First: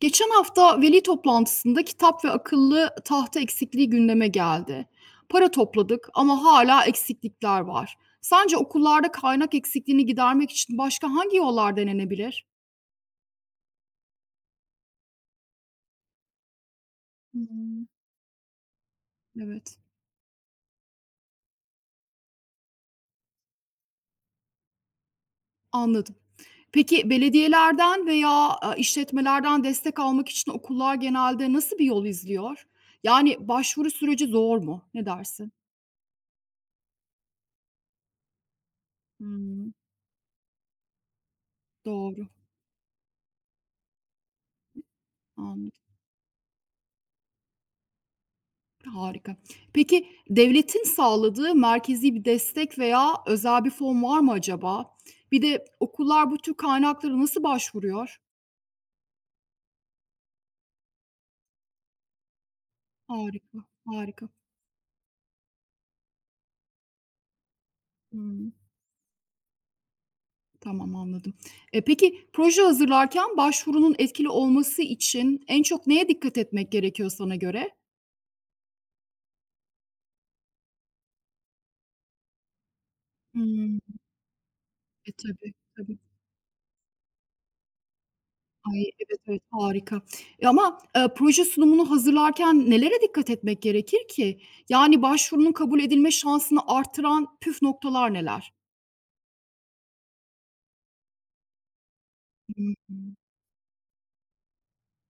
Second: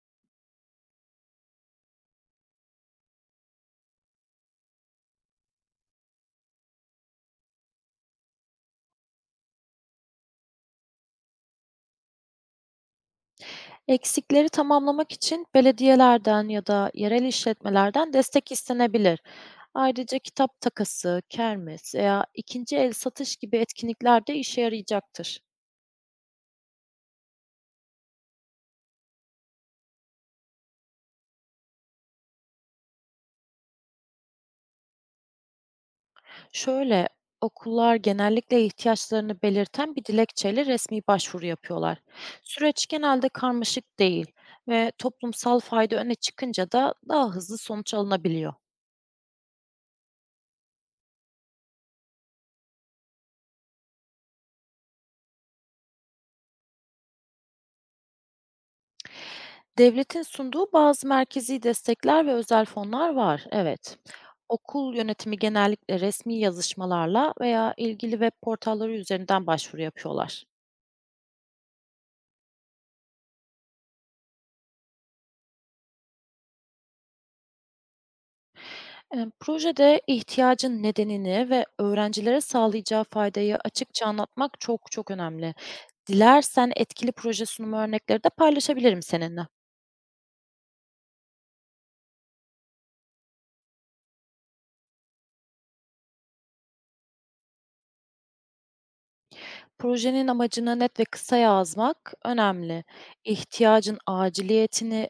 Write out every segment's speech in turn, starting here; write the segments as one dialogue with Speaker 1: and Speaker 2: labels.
Speaker 1: Geçen hafta veli toplantısında kitap ve akıllı tahta eksikliği gündeme geldi. Para topladık ama hala eksiklikler var. Sence okullarda kaynak eksikliğini gidermek için başka hangi yollar denenebilir?
Speaker 2: Eksikleri tamamlamak için belediyelerden ya da yerel işletmelerden destek istenebilir.
Speaker 1: Evet,
Speaker 2: Ayrıca kitap takası, kermes veya ikinci el satış gibi etkinlikler de işe yarayacaktır.
Speaker 1: anladım. Peki belediyelerden veya işletmelerden destek almak için okullar genelde nasıl bir yol izliyor? Yani başvuru süreci zor mu? Ne dersin?
Speaker 2: Şöyle, okullar genellikle ihtiyaçlarını
Speaker 1: Hmm,
Speaker 2: belirten bir dilekçeyle resmi başvuru yapıyorlar.
Speaker 1: doğru,
Speaker 2: Süreç genelde karmaşık değil ve toplumsal
Speaker 1: anladım.
Speaker 2: fayda öne çıkınca da daha hızlı sonuç alınabiliyor.
Speaker 1: Harika. Peki devletin sağladığı merkezi bir destek veya özel bir fon var mı acaba? Bir de okullar bu tür kaynaklara nasıl başvuruyor?
Speaker 2: Devletin sunduğu bazı merkezi destekler ve özel fonlar var,
Speaker 1: Harika,
Speaker 2: evet.
Speaker 1: harika.
Speaker 2: Okul yönetimi genellikle resmi yazışmalarla veya ilgili web
Speaker 1: Hımm.
Speaker 2: portalları üzerinden başvuru yapıyorlar.
Speaker 1: Tamam, anladım. Peki proje hazırlarken başvurunun etkili olması için en çok neye dikkat etmek gerekiyor sana göre?
Speaker 2: Projede ihtiyacın nedenini ve öğrencilere sağlayacağı faydayı
Speaker 1: Hımm.
Speaker 2: açıkça anlatmak çok çok
Speaker 1: Tabii,
Speaker 2: önemli.
Speaker 1: tabii.
Speaker 2: Dilersen etkili proje sunumu örnekleri de
Speaker 1: Ay,
Speaker 2: paylaşabilirim
Speaker 1: evet,
Speaker 2: seninle.
Speaker 1: evet, harika. Ama proje sunumunu hazırlarken nelere dikkat etmek gerekir ki? Yani başvurunun kabul edilme şansını artıran püf noktalar neler?
Speaker 2: Projenin amacını net ve kısa yazmak
Speaker 1: Hı
Speaker 2: önemli.
Speaker 1: hı.
Speaker 2: İhtiyacın aciliyetini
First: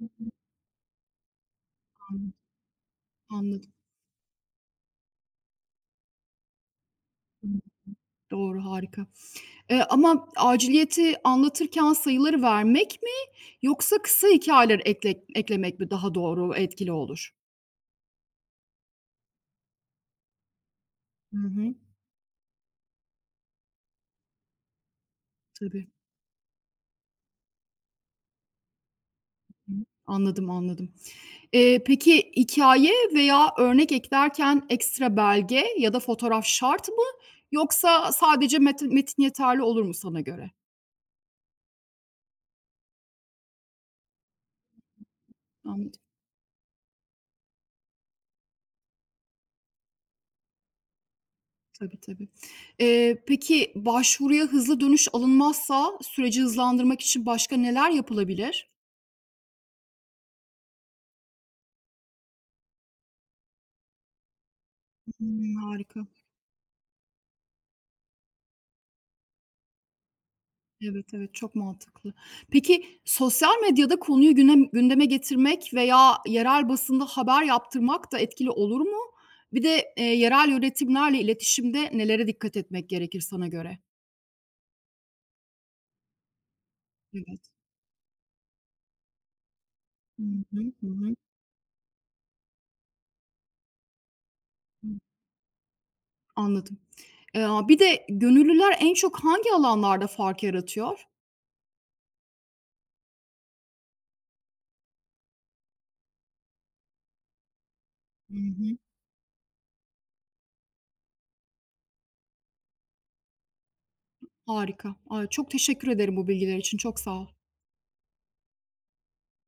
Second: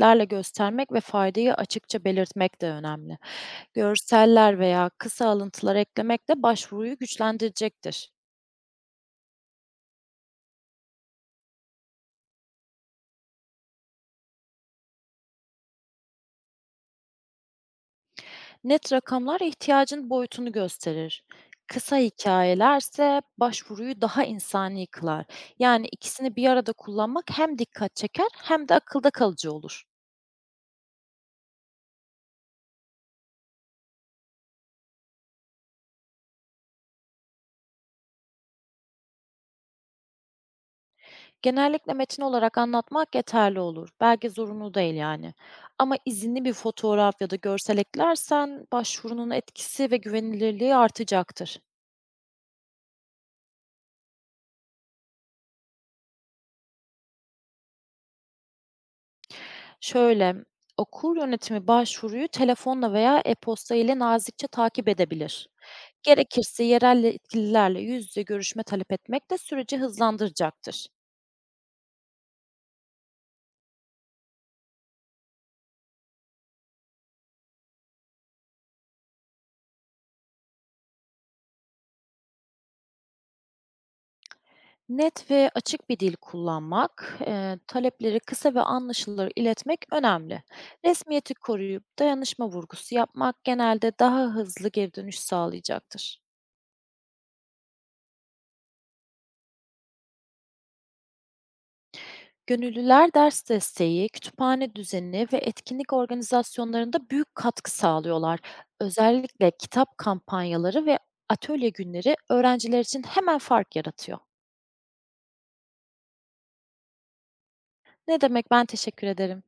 Speaker 1: Hı hı.
Speaker 2: göstermek ve faydayı açıkça
Speaker 1: Anladım,
Speaker 2: belirtmek de önemli.
Speaker 1: anladım.
Speaker 2: Görseller veya kısa alıntılar eklemek de başvuruyu
Speaker 1: Hı hı.
Speaker 2: güçlendirecektir.
Speaker 1: Doğru, harika. Ama aciliyeti anlatırken sayıları vermek mi yoksa kısa hikâyeler eklemek mi daha doğru, etkili olur?
Speaker 2: Net rakamlar ihtiyacın boyutunu gösterir.
Speaker 1: Hı hı.
Speaker 2: Kısa hikayelerse başvuruyu daha insani kılar. Yani
Speaker 1: Tabii.
Speaker 2: ikisini bir arada kullanmak hem dikkat çeker hem de akılda kalıcı
Speaker 1: Hı
Speaker 2: olur.
Speaker 1: hı. Anladım, anladım. Peki hikaye veya örnek eklerken ekstra belge ya da fotoğraf şart mı yoksa sadece metin yeterli olur mu sana göre?
Speaker 2: Genellikle metin olarak anlatmak yeterli olur. Belge zorunlu değil yani. Ama
Speaker 1: Anladım.
Speaker 2: izinli bir fotoğraf ya da görsel eklersen başvurunun etkisi ve güvenilirliği artacaktır.
Speaker 1: Tabii, tabii. Peki başvuruya hızlı dönüş alınmazsa süreci hızlandırmak için başka neler yapılabilir?
Speaker 2: Şöyle, okur yönetimi başvuruyu telefonla veya e-posta ile nazikçe takip edebilir.
Speaker 1: Hımm, harika.
Speaker 2: Gerekirse yerel yetkililerle yüz yüze görüşme talep etmek de süreci hızlandıracaktır.
Speaker 1: Evet, evet, çok mantıklı. Peki sosyal medyada konuyu gündeme getirmek veya yerel basında haber yaptırmak da etkili olur mu? Bir de yerel yönetimlerle iletişimde nelere dikkat etmek gerekir sana göre?
Speaker 2: Net ve açık bir dil kullanmak,
Speaker 1: Evet.
Speaker 2: talepleri kısa ve anlaşılır iletmek
Speaker 1: Hı
Speaker 2: önemli.
Speaker 1: hı. Hı hı.
Speaker 2: Resmiyeti koruyup dayanışma vurgusu yapmak genelde daha hızlı geri dönüş sağlayacaktır.
Speaker 1: Anladım. Eee, Bir de gönüllüler en çok hangi alanlarda fark yaratıyor?
Speaker 2: Gönüllüler ders desteği, kütüphane düzeni ve etkinlik organizasyonlarında büyük katkı
Speaker 1: Hı
Speaker 2: sağlıyorlar.
Speaker 1: hı.
Speaker 2: Özellikle kitap kampanyaları ve atölye günleri öğrenciler için hemen fark yaratıyor.
Speaker 1: Harika. Ay, çok teşekkür ederim bu bilgiler için. Çok sağ ol.
Speaker 2: Ne demek, ben teşekkür ederim.